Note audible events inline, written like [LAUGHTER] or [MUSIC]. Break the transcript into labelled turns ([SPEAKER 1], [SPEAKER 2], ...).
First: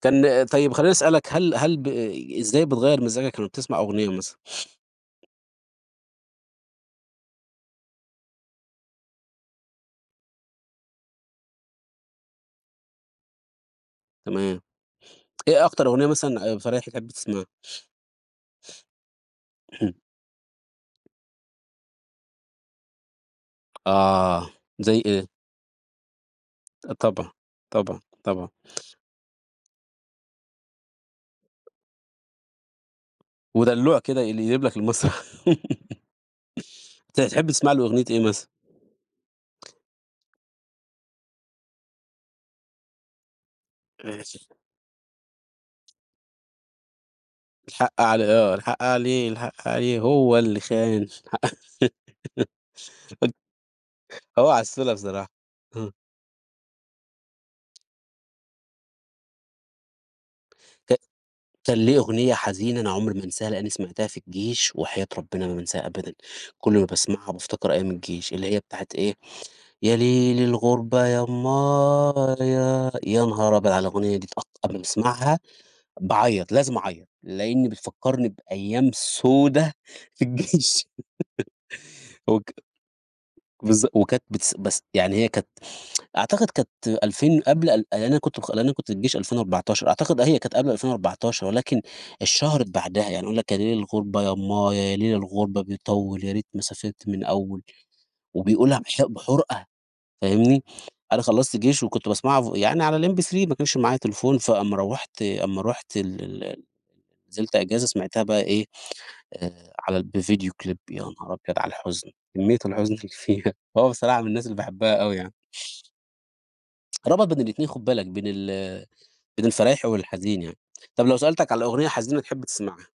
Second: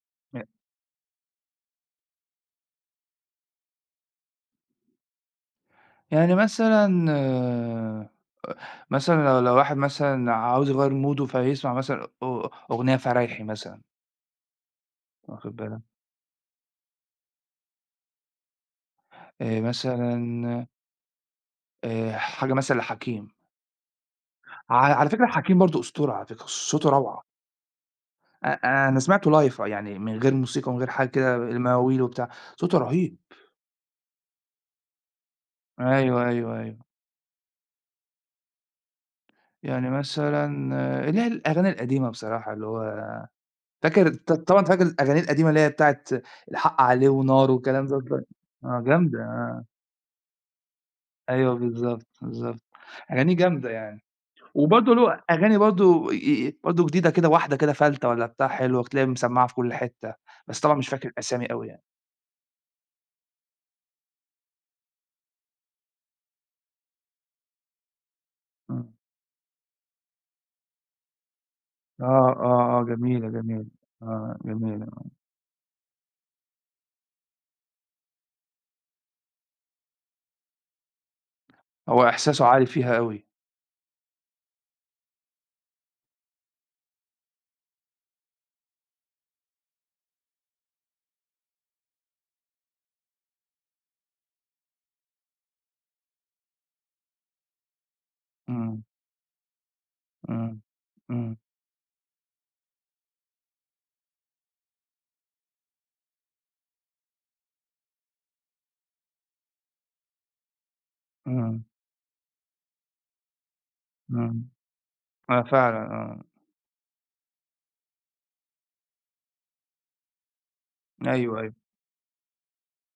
[SPEAKER 1] كان
[SPEAKER 2] [UNINTELLIGIBLE]
[SPEAKER 1] طيّب خلّيني أسألك هل هل ب إزاي بتغيّر مزاجك لمّا بتسمع أغنية مثلًا؟
[SPEAKER 2] يعني مثلًا أ مثلًا لو لو واحد مثلًا عاوز يغيّر مُوده فيسمع مثلًا أ أغنية فرايحي مثلًا.
[SPEAKER 1] تمام،
[SPEAKER 2] واخد
[SPEAKER 1] إيه
[SPEAKER 2] بالك؟
[SPEAKER 1] أكتر أغنية مثلًا آآ، فرايحي تحب تسمعها؟
[SPEAKER 2] آآ،
[SPEAKER 1] [CLEARS THROAT]
[SPEAKER 2] مثلًا آآ، حاجة مثلًا لحكيم.
[SPEAKER 1] آه،
[SPEAKER 2] ع
[SPEAKER 1] زي
[SPEAKER 2] على فكرة
[SPEAKER 1] إيه؟
[SPEAKER 2] حكيم برضو أسطورة على فكرة، صوته
[SPEAKER 1] أ
[SPEAKER 2] روعة.
[SPEAKER 1] طبعًا، طبعًا، طبعًا.
[SPEAKER 2] أ أنا سمعته live يعني من غير موسيقى ومن غير حاجة كده، المواويل وبتاع، صوته رهيب.
[SPEAKER 1] ودلوع كده يقل يقلب لك المسرح. [LAUGHS]
[SPEAKER 2] أيوه، أيوه، أيوه.
[SPEAKER 1] أنت تحب تسمع له أغنية إيه مثلًا؟
[SPEAKER 2] يعني مثلًا اللي هي الأغاني القديمة بصراحة اللي هو، فاكر
[SPEAKER 1] أنا
[SPEAKER 2] ط
[SPEAKER 1] آسف.
[SPEAKER 2] طبعًا فاكر أغانيه القديمة اللي هي بتاعة، الحق عليه ونار وكلام ده،
[SPEAKER 1] الحق عليه،
[SPEAKER 2] [UNINTELLIGIBLE]
[SPEAKER 1] آه،
[SPEAKER 2] آه
[SPEAKER 1] الحق
[SPEAKER 2] جامدة
[SPEAKER 1] عليه
[SPEAKER 2] آه.
[SPEAKER 1] الحق عليه هو اللي خان، الحق،
[SPEAKER 2] أيوه بالضبط، بالضبط،
[SPEAKER 1] [LAUGHS] ق
[SPEAKER 2] أغانيه جامدة يعني،
[SPEAKER 1] هو عسُّولة
[SPEAKER 2] وبرضو له،
[SPEAKER 1] بصراحة،
[SPEAKER 2] أغاني
[SPEAKER 1] امم.
[SPEAKER 2] برضو أ أ برضو جديدة كده واحدة كده فَلتة والّا بتاع حلو هتلاقيها مِسمعة في كل حتّة، بس طبعًا مش
[SPEAKER 1] ك
[SPEAKER 2] فاكر الأسامي أوي
[SPEAKER 1] كان
[SPEAKER 2] يعني.
[SPEAKER 1] ليه أغنية حزينة أنا عمري ما أنساها لأني سمعتها في الجيش، وحياة ربنا ما بانساها أبدًا، كل ما باسمعها بافتكر أيّام الجيش، اللي هي بتاعة
[SPEAKER 2] امم.
[SPEAKER 1] إيه، يا لِيل الغُربة يا
[SPEAKER 2] آه، آه، آه،
[SPEAKER 1] امآيا، يا
[SPEAKER 2] جميلة،
[SPEAKER 1] نهار
[SPEAKER 2] جميلة،
[SPEAKER 1] أبيض على الأغنية دي
[SPEAKER 2] آه
[SPEAKER 1] تقطّع لما
[SPEAKER 2] جميلة أوي.
[SPEAKER 1] باسمعها، باعيّط لازم أعيط، لأني بتفكرني بأيام سودة، في الجيش،
[SPEAKER 2] هو
[SPEAKER 1] [LAUGHS]
[SPEAKER 2] إحساسه
[SPEAKER 1] وك
[SPEAKER 2] عالي فيها أوي.
[SPEAKER 1] بالظ وكانت بتس بس يعني هي كانت [TSK] أعتقد كانت ألفين قبل ال يعني أنا كُنت أنا كُنت في الجيش 2014 أعتقد أهي كانت قبل 2014 ولكن، اتشهرت بعدها، يعني يقول لك يا لِيل الغُربة يا امآيا يا لِيل الغُربة بيطول يا ريت ما سافرت من الأوّل، وبيقولها
[SPEAKER 2] امم.
[SPEAKER 1] بح بِحرقة،
[SPEAKER 2] امم،
[SPEAKER 1] فاهمني، أنا
[SPEAKER 2] امم.
[SPEAKER 1] خلصت جيش وكُنت باسمعها ف يعني على الMP3 ما كانش معايا تليفون فأما روّحت أمّا رُحت ال ال ال نزلت أجازة سمعتها بقى إيه، آآ على ال بفيديو كليب يا نهار أبيض
[SPEAKER 2] اهم.
[SPEAKER 1] على الحزن، كميّة الحزن اللي فيها، هو بصراحة من الناس
[SPEAKER 2] امم،
[SPEAKER 1] اللي باحبها أوي يعني.
[SPEAKER 2] آه فعلًا آه.
[SPEAKER 1] ربط بين الاتنين خُد بالك بين ال بين الفرايحى والحزين يعني، طَب
[SPEAKER 2] أيوه،
[SPEAKER 1] لو سألتك
[SPEAKER 2] أيوه.
[SPEAKER 1] على أغنية حزينة تحب تسمعها؟